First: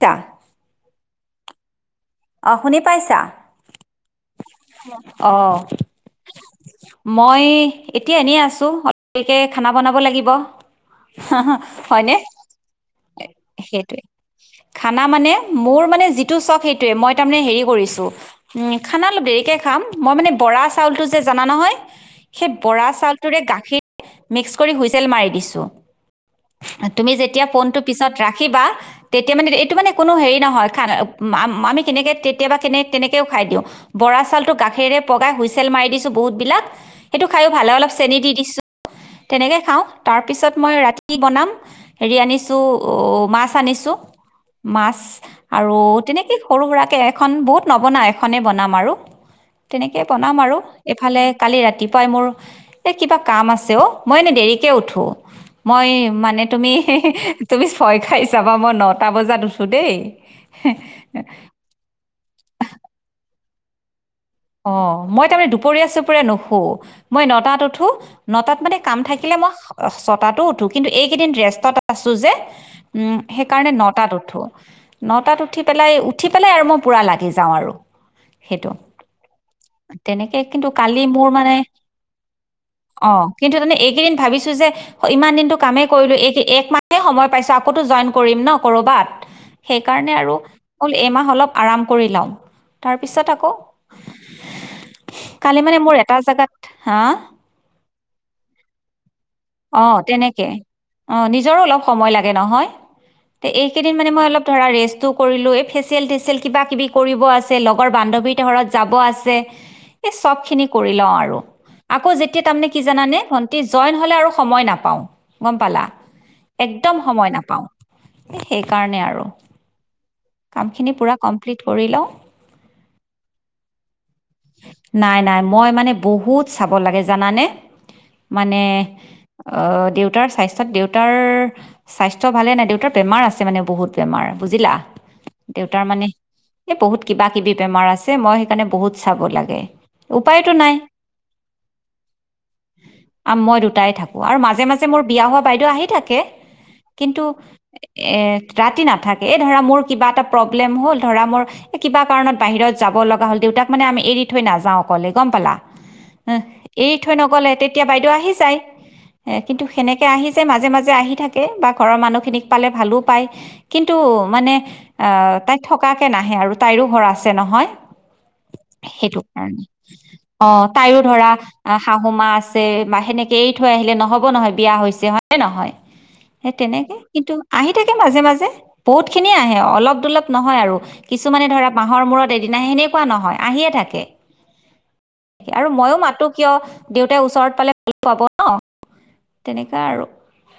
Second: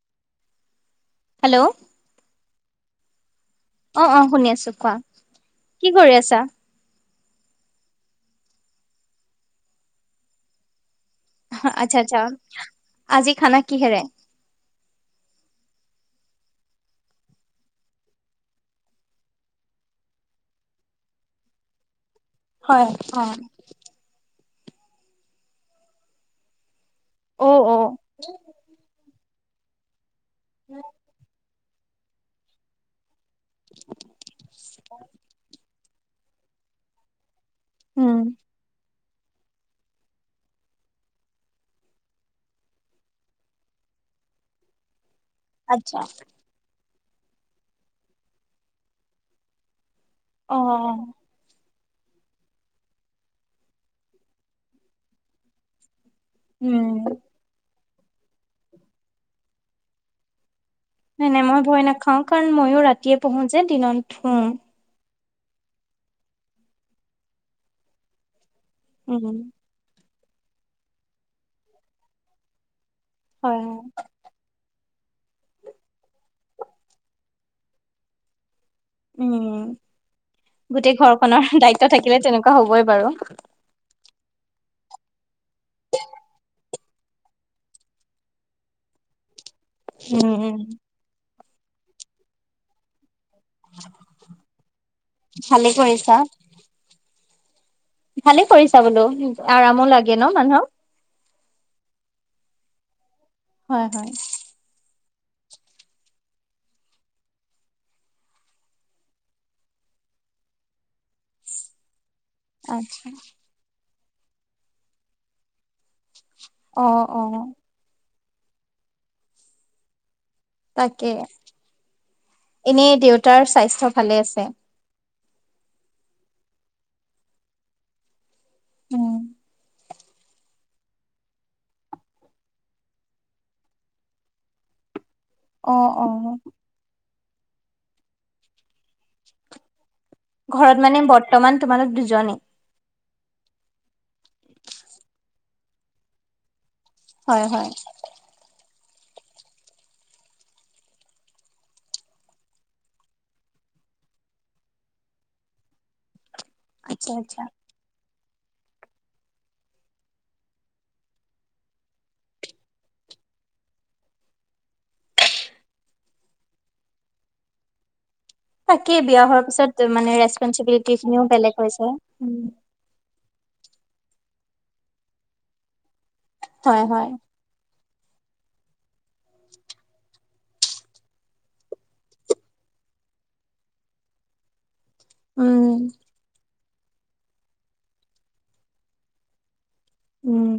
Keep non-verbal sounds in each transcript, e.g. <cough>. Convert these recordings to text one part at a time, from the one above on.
তা হেল্ল'? অ শুনি পাইছা? অ অ শুনি আছো কোৱা অ, কি কৰি আছা মই এত এতিয়া এনেই আছো, <unintelligible> খানা বনাব লাগিব। হ-হ আচ্ছা হয়নে? আচ্ছা আজি খানা কিহেৰে সেইটোৱে, খানা মানে মোৰ মানে যিটো চখ সেইটো সেইটো এ। মই তাৰমানে হেৰি কৰিছো উ খানা অলপ দেৰিকে খাম মই মানে বৰা চাউলটো যে জানা নহয়? সেই অ বৰা অ চাউলটোৰে গাখীৰ মিক্স কৰি হুইছেল মাৰি দিছোঁ। তুমি অ যেতিয়া ফোনটো পিছত ৰাখিবা তেত এ মানে এইটো মানে কোনো হেৰি নহয় <unintelligible> আমি কেনেকে কেতিয়াবা কেনে তেনেকে খাই দিওঁ। বৰা চাউলটো গাখীৰে পগাই হুইচেল মাৰি দিছো- বহুত বিলাক, সেইটো খায়ো ভালো লাগছে অলপ চেনি উম দি দিছো। তেনেকে খাওঁ। তাৰ পিছত মই ৰাতি বনাম হেৰি আনিছো মাছ আনিছো। মাছ আৰু তেনেকে সৰু শোৰাকে এখন বহুত নবনাও। এখনেই বনাম আৰু তেনেক তাকে বনাম আৰু অ এইফালে কালি ৰাতি মানে মোৰ এ কিবা কাম আছে অ, মই এনে দেৰিক উঠো মই মানে উম তুমি-তুমি ভয় খাই যাবা। মই নটা বজাত উছোঁ দেই। নাই-নাই। মই ভয় নাখাও। কাৰণ মইয়ো ৰাতিয়ে মোৰ যেন দিনন্ত অ, মই মানে দুপৰীয়া চুপৰীয়া নুশো। মই নটাত উঠো, নটাত মানে কাম থাকিলে উম মই ছতাতো উঠো কিন্তু এইকেইদিন ৰেষ্টত আছো যে। উম, হয় সেইকাৰণে হয় নটাত উঠো। নটাত উঠি পেলাই, উঠি পেলাই আৰু মই পূৰা লাগি যাওঁ আৰু সেইটো। উম তেনেকে কিন্তু গোটেই কালি মোৰ ঘৰখনৰ মানে দায়িত্ব থাকিলে তেনেকুৱা হবই বাৰু অ কিন্তু তমানে এইকেইদিন ভাবিছো যে ইমান দিনটো কামেই কৰিলো। এই এক মাহ সময় পাইছো আকৌ টো জইন কৰিম ন' কৰবাত। সেইকাৰণে উম আৰু উম হল এইমাহ অলপ আৰাম কৰি লওঁ, তাৰপিছত আকৌ উ কালি মানে মোৰ এটা জোগাত হা ভালে কৰিছা বোলো আৰামো অ', লাগে ন তেনেকে। মানুহক। অ', নিজৰো অলপ সময় লাগে নহয়। তে হয় এইকেইদিন হয় মানে মই অলপ ধৰা ৰেষ্ট ও কৰিলো এ ফেচিয়েল তেচিয়েল কিবা-কিবি কৰিব আছে, লগৰ বান্ধবীৰ ঘৰত যাব আছে, এ চব খিনি কৰি লওঁ আৰু। আকৌ যে তিয়া তাৰমানে কি আচ্ছা জানা নে? ভণ্টি জই <unintelligible> সময় নাপাওঁ গম পালা? অ একদম অ সময় নাপাওঁ। সেইকাৰণে আৰু। কামখিনি তাকে পুৰা কমপ্লিট কৰি লওঁ। এনে দেউতাৰ স্বাস্থ্য ভালে আছে নাই, নাই, মই মানে বহুত ক'ত চাব লাগে জানানে? মানে উম অ' দেউত দেউতাৰ স্বাস্থ্যত দেউতাৰ স্বাস্থ্য ভালে নাই, দেউতাৰ বেমাৰ আছে মানে বহুত বেমাৰ বুজিলা। অ দেউতাৰ মানে অ এই বহুত কিবা-কিবি বেমাৰ আছে মই কাৰণে বহুত চাব লাগে। উপায়তো নাই ঘৰত মানে বৰ্তমান তোমালোক দুজনেই। আম মই দুটাই থাকো আৰু মাজে-মাজে মোৰ বিয়া হোৱা বাইদেউ আহি থাকে। কিন্তু হয় হয়। এ ৰাতি ন থাকে এ ধৰা মোৰ কিবা এটা প্ৰব্লেম হল, ধৰা মোৰ এ কিবা কাৰণত বাহিৰত যাব লগা হল দেউতাক মানে আমি এৰি থৈ নাযাওঁ অকলে। গম পালা? উ এৰি আচ্ছা থৈ আচ্ছা নগলে তেতিয়া বাইদেউ আহি যাই, কিন্তু সেনেকে আহি যে মাজে-মাজে আহি থাকে বা ঘৰৰ মানুহখিনিক পালে ভালো পায়। কিন্তু মানে আহ তাই থকাকে নাহে আৰু তাইৰো ঘৰ আছে নহয়। তাকে সেইটো বিয়া হোৱাৰ কাৰণে পিছত মানে অ', ৰেচপনচিবিলিটি তাইও খিনিও ধৰা বেলেগ হৈছে। শাহুমা আছে বা সেনেকে এ থৈ আহিলে নহ হ'ব নহয় বিয়া হৈছে হয় নহয়? সেই হয় তেনেকে হয়। কিন্তু আহি থাকে মাজে-মাজে বহুত খিনিয়ে আহে, অলপ-দলপ নহয় আৰু কিছুমানে ধৰা মাহৰ মূৰত এদিন আহে সেনেকুৱা নহয়। আহিয়ে থাকে। উম। আৰু ময়ো মাতো কিয় দেউতাই ওচৰত পালে ভাল পাব ন তেনেক আৰু উম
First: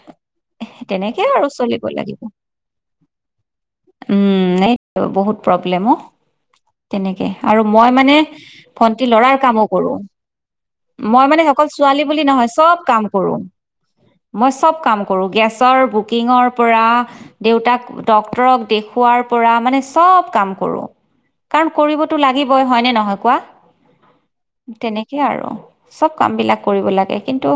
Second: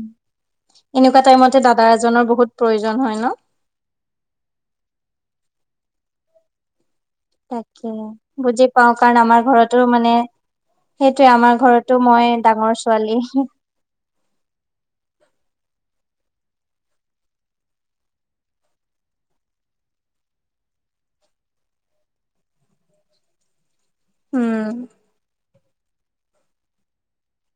এনেকুৱা তেনেকে আৰু টাইমতে দাদা চলিব লাগিব। এজনৰ বহুত প্ৰয়োজন হয় ন। উম, এইটো বহুত প্ৰৱলেমো তেনেকে আৰু তাকে মই মানে বুজি পাও ভণ্টি কাৰণ লৰাৰ আমাৰ কামো ঘৰতো কৰো। মানে মই সেইটোৱে মানে আমাৰ অকল ঘৰতো ছোৱালী বুলি মই নহয়, ডাঙৰ চব কাম ছোৱালী। কৰো মই চব কাম কৰো গেছ। গেছৰ বুকিংৰ পৰা দেউতাক ডক্টৰক দেখুওৱাৰ পৰা মানে চব কাম কৰোঁ। কাৰণ কৰিবতো তো লাগিব‌ই হয় নে নহয় কোৱা। উম। তেনেকে আৰু। চব কাম বিলাক কৰিব লাগে কিন্তু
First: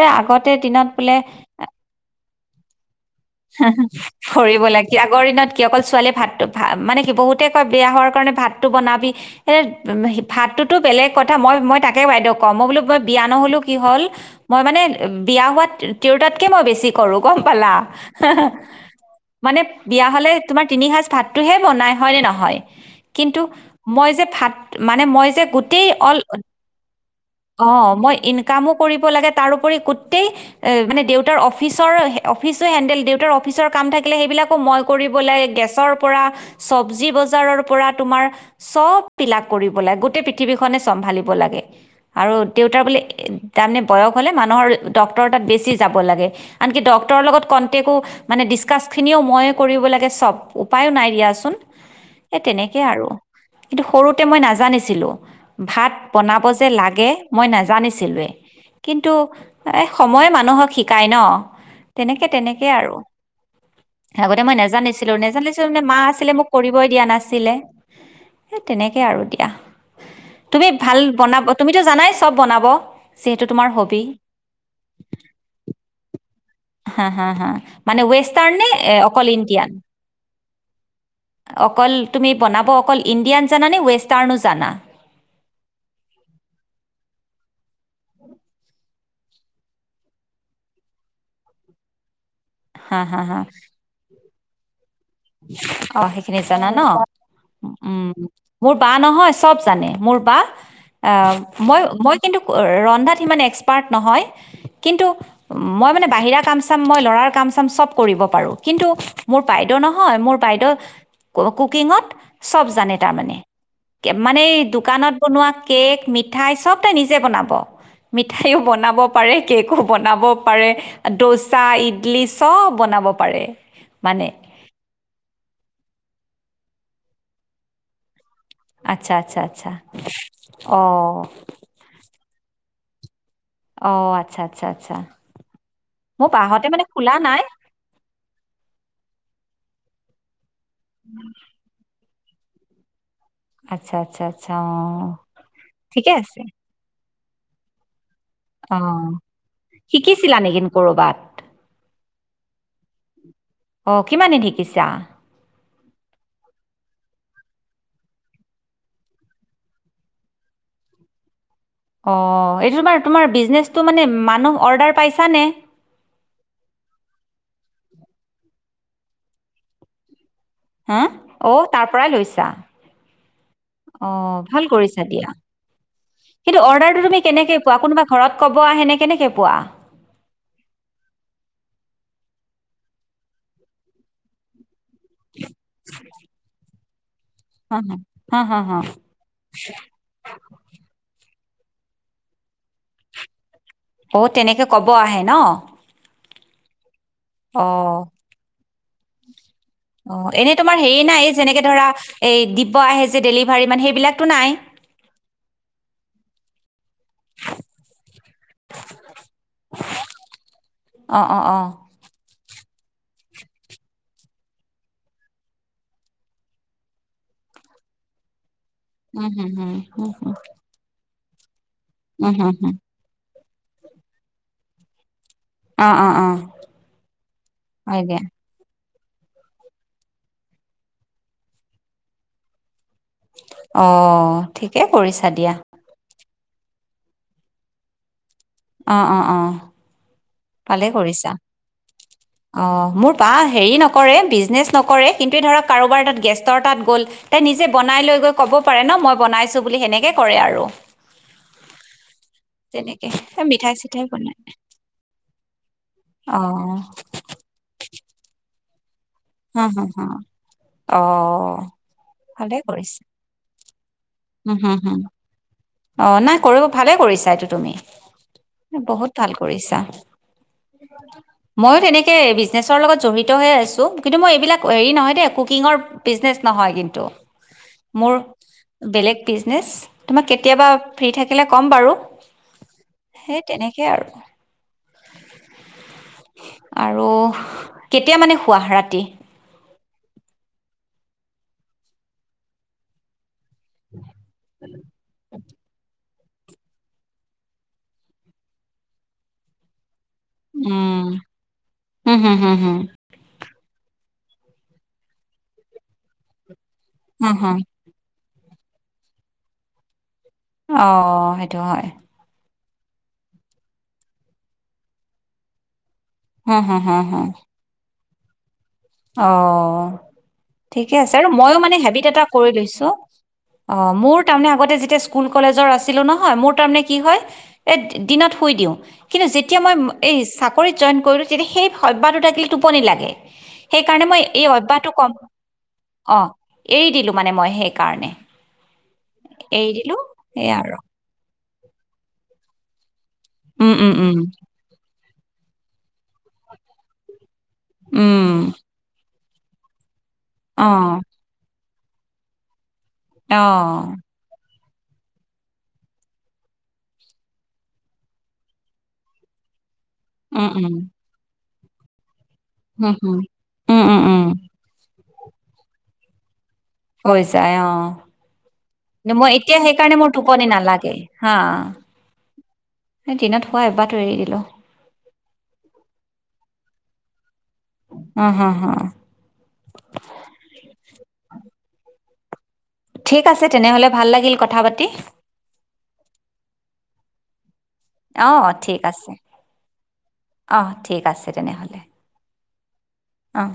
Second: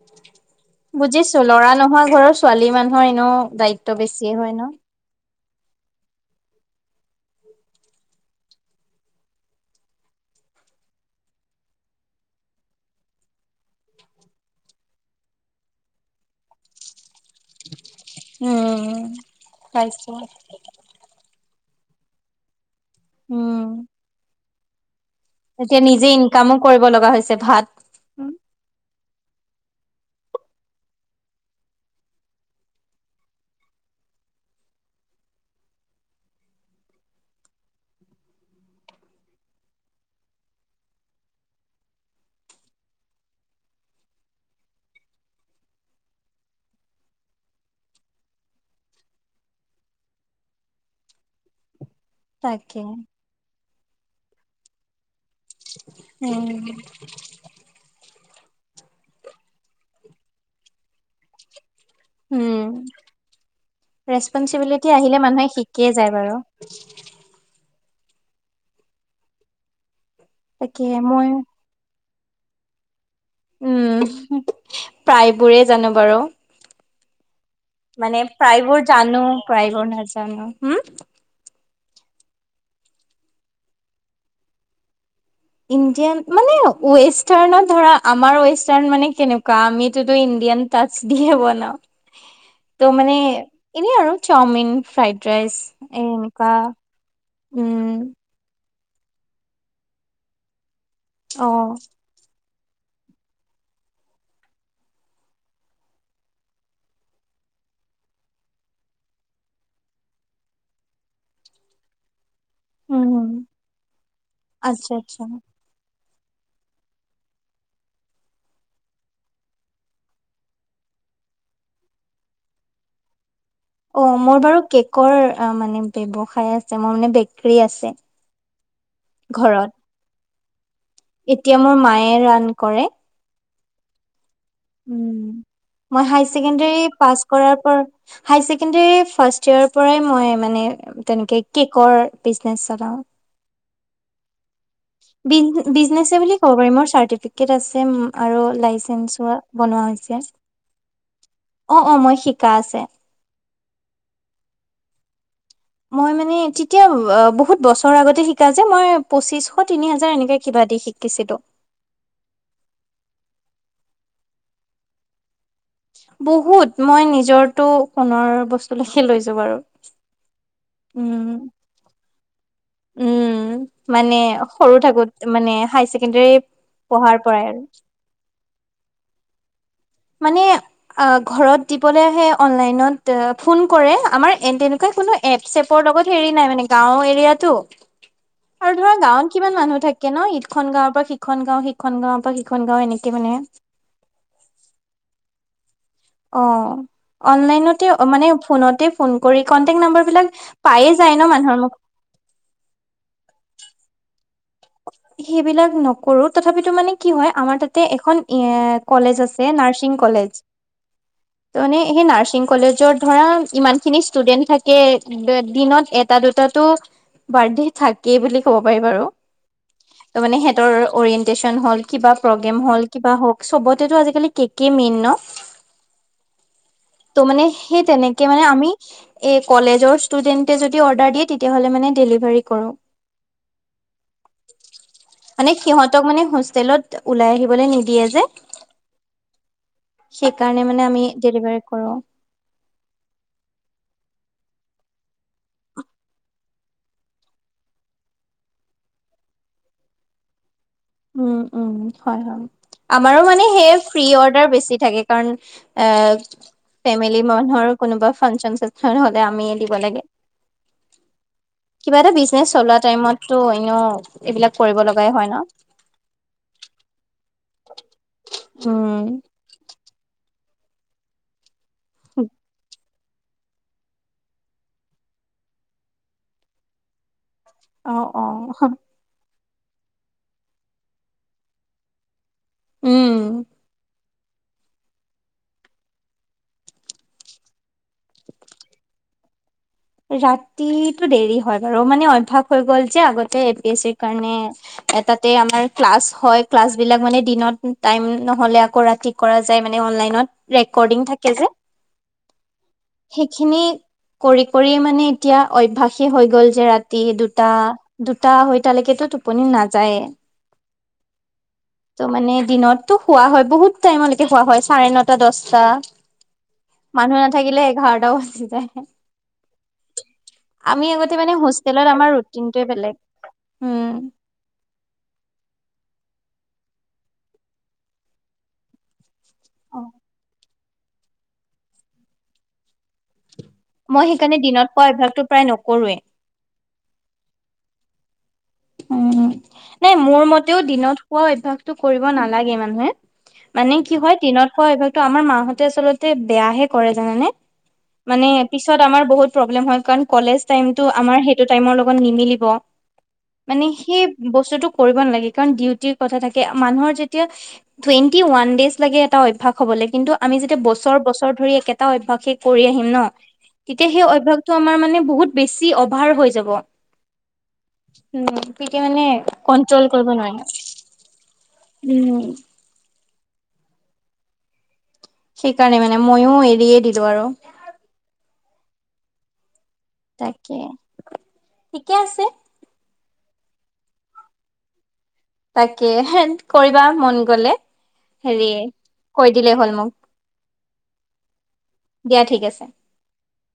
এ আগতে দিনত বোলে বুজিছো লৰা নোহোৱা ঘৰৰ ছোৱালী মানুহৰ এনেো দায়িত্ব বেছিয় হয় কৰিব ন। লাগে আগৰ দিনত কি অকল ছোৱালীয়ে ভাতটো ভা মানে কি বহুতেই কয় বিয়া হোৱাৰ কাৰণে ভাত। ভাতটো বনাবি এ উ ভাতটোতো বেলেগ কথা মই মই তাকে বাইদেউ কওঁ মই বোলো মই বিয়া নহলো কি হল মই মানে বিয়া হোৱাত তিৰোতাতকে মই বেছি কৰো গম পালা। হা হা উম মানে বিয়া পাইছো। হলে তোমাৰ তিনি সাজ ভাতটো হে বনাই। হয় নে নাহ। কিন্তু উম মই যে ভাত। মানে মই যে এতিয়া গোটেই নিজে অল ইনকামো কৰিব লগা হৈছে ভাত। অহ মই উম। ইনকামো কৰিব লাগে। তাৰোপৰি গোটেই অহ মানে দে দেউতাৰ অফিচৰ অফিচো হেণ্ডেল দেউতাৰ অফিচৰ কাম থাকিলে সেইবিলাকো মই কৰিব লাগে। গেছৰ পৰা চব্জি বজাৰৰ পৰা। তোমাৰ চব পিলাক কৰিব লাগে গোটেই পৃথিৱী খনে চম্ভালিব লাগে, আৰু দেউতাৰ বোলে তাৰমানে বয়স হলে মানুহৰ ডক্টৰ তাত বেছি যাব লাগে আনকি ডক্টৰ লগত কন্টেক্ মানে ডিচকাচ খিনিও মই কৰিব লাগে সব উপায়ো নাই দিয়াচোন। এ তেনেকে এ তাকে আৰু। কিন্তু সৰুতে মই নাজানিছিলোঁ। ভাত বনাব উম, যে লাগে মই নাজানিছিলোৱে। কিন্তু এ সময়ে মানুহক শিকায় ন। তেনেকে তেনেকেই উম, আৰু আগতে মই ৰেচপনচিবিলিটি নাজানিছিলোঁ আহিলে মানুহে নেজানিছিলোঁ মানে শিকিয়ে মা যায় আছিলে বাৰু। মোক কৰিবই দিয়া নাছিলে। সেই তেনেকে আৰু দিয়া। তুমি তাকে ভাল মই বনাব তুমিতো জানাইছ চব বনাব যিহেতু তোমাৰ উম হবি প্ৰায়বোৰে জানো বাৰু। হা, হা, হা। মানে ৱেষ্টাৰ্ণ নে প্ৰায়বোৰ জানো অকল ইণ্ডিয়ান প্ৰায়বোৰ নাজানো হম। অকল তুমি বনাব অকল ইণ্ডিয়ান জান নে ৱেষ্টাৰ্ণো জানা। ইণ্ডিয়ান মানে ৱেষ্টাৰ্ণত ধৰা। আমাৰ ৱেষ্টাৰ্ণ মানে কেনেকুৱা আমিটোতো ইণ্ডিয়ান টাচ দিয়ে বনাওঁ। ত' হা মানে হা হা এনেই আৰু। চাওমিন। ফ্ৰাইড ৰাইচ অ এ সেইখিনি এনেকুৱা জানা ন উম মোৰ বা নহয় চব জানে মোৰ বা অ মই মই কিন্তু ব ব হয় মোৰ বাইদেউ কুকিঙত চব জানে উম, তাৰমানে মানে এই আচ্ছা, দোকানত আচ্ছা। বনোৱা কেক মি মিঠাই চব তাই নিজে বনাব মিঠাইও বনাব পাৰে কেকো বনাব পাৰে দোচা ইডলি চব বনাব পাৰে অ মানে মোৰ বাৰু কেক কৰ মানে ব্যৱসায় আছে মোৰ মানে বেকী আছে আচ্ছা আচ্ছা ঘৰত। আচ্ছা অ এতিয়া মোৰ মায়ে ৰাধ কৰে অ আচ্ছা আচছা ড মানে খোলা পাছ নাই। কৰড ফাৰ্ষ পৰাই মই <unintelligible> মানে তেনেকে কেকৰ বিছনেছ চল <unintelligible> আচ্ছা আচছা বিজনেচ বুলি কব পাৰি ম চ কেৰছে <unintelligible> আৰু অ' লাইচেঞ্চ বনোৱা হৈছে শিকিছিলা নেকি ক'ৰবাত? অ অ মই শিকা আছে অ' কিমানদিন শিকিছা? মই মানে তেতিয়া বহুত বছৰৰ আগতে শিকা যে মই পঁচিশ তিনি হাজাৰ এনেকে কিবা দি শিকিছিলোঁ অ এইটো তোমাৰ তোমাৰ বিজনেচটো মানে মানুহ অৰ্ডাৰ পাইছানে বহুত মই নিজৰটো সোণৰ বস্তুলৈকে লৈছো বাৰু হা উম। অ তাৰ পৰাই লৈছা উম, অ মানে ভাল সৰু কৰিছা থাকোত দিয়া মানে হাই ছেকেণ্ডৰী কিন্তু অৰ্ডাৰটো পঢ়াৰ তুমি পৰাই কেনেকে আৰু পোৱা কোনোবা ঘৰত কব আহে নে কেনেকে পোৱা মানে অ ঘৰত দিবলে আহে মানে অনলাইনত ফুনকৰে আমাৰ <unintelligible> কোনো এপ চেপৰ লগত হেৰি নাই মানে গাঁও হা, এৰিয়াাত হা, হা, হা। আৰু ধৰা গাঁৱত কিমান মানুহ থাকে ন ঈদ খ গাঁৱৰ পৰা শ সখন গাঁও সিখন গাঁও বা সিখন গাঁও এনেকে মানে অ তেনেকে কব আহে ন অ অনলাইনতে অ' মানে ফোনতে ফোন কৰি কন্টেক্ট নাম্বাৰ বিলাক অ', এনেই তোমাৰ পায়ে হেৰি যায় ন নাই মানুহৰ যেনেকে মুখ ধৰা এই দিব আহে যে ডেলিভাৰী মানে সেইবিলাক তো নাই? সেইবিলাক নকৰো, তথাপিতো মানে কি হয় আমাৰ তাতে এখন, এ কলেজ আছে নাৰছিং কলেজ। অ', অ', অ'। ত মানে সেই নাৰছিং কলেজ যত ধৰা ইমান খিনি ষ্টুডেন্ট থাকে, দিনত এটা দুটাতো বাৰ্থডে থাকে বুলি ক'ব পাৰি বাৰু। উম হুম হুম হুম ত হুম মানে সিহঁতৰ অৰিয় টিউচন হ'ল? কিবা উম হুম প্ৰগ্ৰেম হুম হ'ল কিবা হওক। চবতেটো আজিকালি কেকেই মেইন ন? অ অ অ ত মানে সেই হয় দিয়া তেনেকে মানে আমি এ কলেজৰ ষ্টুডেণ্টয়ে যদি অৰ্ডাৰ কৰে তেতিয়া ডেলিভাৰী কৰোঁ। অঁ। অ', ঠিকে কৰিছা দিয়া। তেলত ওলাই আহিবলৈ নিদিয়ে যে। অ', অ', অ'। সেইকাৰণে মানে ভালে আমি কৰিছা। ডেলিভাৰী কৰো অ', মোৰ বা হেৰি নকৰে, বিজনে নকৰে কিন্তে ধৰক কাৰোবাৰ তাত গেষ্টৰ তাত গ'ল তাই নিজে বনাই লৈ গৈ ক'ব পাৰে ন মই বনাইছোঁ বুলি সেনেকৈ কৰে আৰু। উম, উম। হয়, হয়। তেনেকে আমাৰ এ মানে সে মিঠাই চিঠাই ফ্ৰী বনাই অৰ্ডাৰ বেছি থাকে কাৰণ এ অ ফেমিলি মানুহৰ কোনোবা ফাংচন চাংচন হলে আমি হা দিব হা লাগে। হা অ কিবা এটা বিজনেচ ভালে চলোৱা কৰিছা টাইমতটো এনেও এইবিলাক উম হুম কৰিব হুম লগাই হয় ন? অ', নাই কৰিব, ভালে কৰিছে। াইতো তুমি। বহুত ভাল কৰিছা। <unintelligible> মইো তেনেকে বিজনেছৰ লগত জৰিত হৈ আছো, কিন্তু মই এইবিলাক হ হেৰি নহয় দে কুকিঙৰ বিনে নহয় কিন্ত। অ' অ', অস বিজনেছ তোমাৰ কেয়া কেতিয়াবা ফ্ৰী থাকিলে ক'ম বাৰু। উম। সেই তেনেকে আৰু। আৰু কেতিয়া মানে শুৱা ৰাতি? ৰাতিতটো দেৰি হয় বাৰু, মানে অভ্যাস হৈ গ'ল যে আগতে এ পি এছিৰ কাৰণে এটাতে আমাৰ ক্লাছ হয়, ক্লাছ বিলাক মানে দিনত টাইম নহলে ৰাতি কৰা জাই অনলাইনত। ৰেকৰ্ডিং উম। থাকে যে হুম, হুম, হুম, হুম। সেইখিনি কৰি কৰি মানে এতিয়া অভ্যাসেই হৈ গ'ল যে ৰাত- হুম, দুটা হুম। দুটা হয় তালৈকেটো টোপনি নাযায়ে। অ সেইটো হয় তো হোৱা হয় বহুত টাইমলৈকে হোৱা হয় চাৰে নটা দছটা হুম, হুম, হুম, মানুহ হুম। নাথাকিলে এঘাৰ এ বছি যায় অ আমি ঠিকে আগতে আছে আৰু মইয়ো মানে হোষ্টেলত হেবিট আমাৰ এটা কৰি ৰুটিনটোৱে লৈছো। বেলেগ অ উম। মোৰ তাৰমানে আগতে যেতিয়া স্কুল কলেজৰ আছিলো নহয় মোৰ তাৰমানে কি হয় এ দিনত শুই দিওঁ। কিন্তু যেতিয়া মই এই চাক- জইন কৰিলোঁ তেতিয়া সেই সভ্যাটো থাকিলে টোপনি লাগে সেইকাৰণে মই এই দিনত শুৱা অভ্যাহটো কম অভ্যাসটো প্ৰায় নকৰোৱে অ এৰি দিলো মানে মই শেষ কাৰণে উম নাই মোৰ মতেও আৰু দিনত হোৱা অভ্যাস- টো কৰিব নালাগে মানুহে উম মানে উম কি উম হয় দিনত শুৱা অভ্যাস - ত আমাৰ মাহঁতে আচলতে বেয়াহে কৰে জানানে। মানে উম পিছত আমাৰ বহুত। প্ৰব্লেম হয় কাৰণ কলেজ টাইমটো অঁ আমাৰ সেইটো টাইমৰ লগত। নিমিলিব মানে অঁ সেই বস্তুটোক কৰিব নালাগে কাৰণ ডিউটিৰ কথা থাকে মানুহৰ যেতিয়া টুৱেন্টি ৱান দেইজ লাগে এটা অভ্যাস হ'বলৈ। কিন্তু আমি উম যেতিয়া উম বছৰ, বছৰ ধৰি এটা অভ্যাসিক কৰি আহিম হুম ন হুম উম তেতিয়া উম সেই উম অভ্যাসটো আমাৰ মানে বহুত বেছি অভাৰ হৈ যাব। ছাই অ উম গিকে মানে কন্ট্ৰল কৰিব টোপনি নালাগে হা নোৱাৰি উম দিনত হোৱা অভ্যাস টো এৰি দিলো টো আৰু অ', হ, হ। তাকে ঠিকে আছে। ঠিক আছে তেনেহ'লে, ভাল লাগিল কথা পাতি। তাকে কৰিবা মন গলে। হেৰি অ', ঠিক আছে, কৈ দিলেই হ'ল মোক অ', ঠিক আছে তেনেহ'লে দিয়া ঠিক আছে অহ,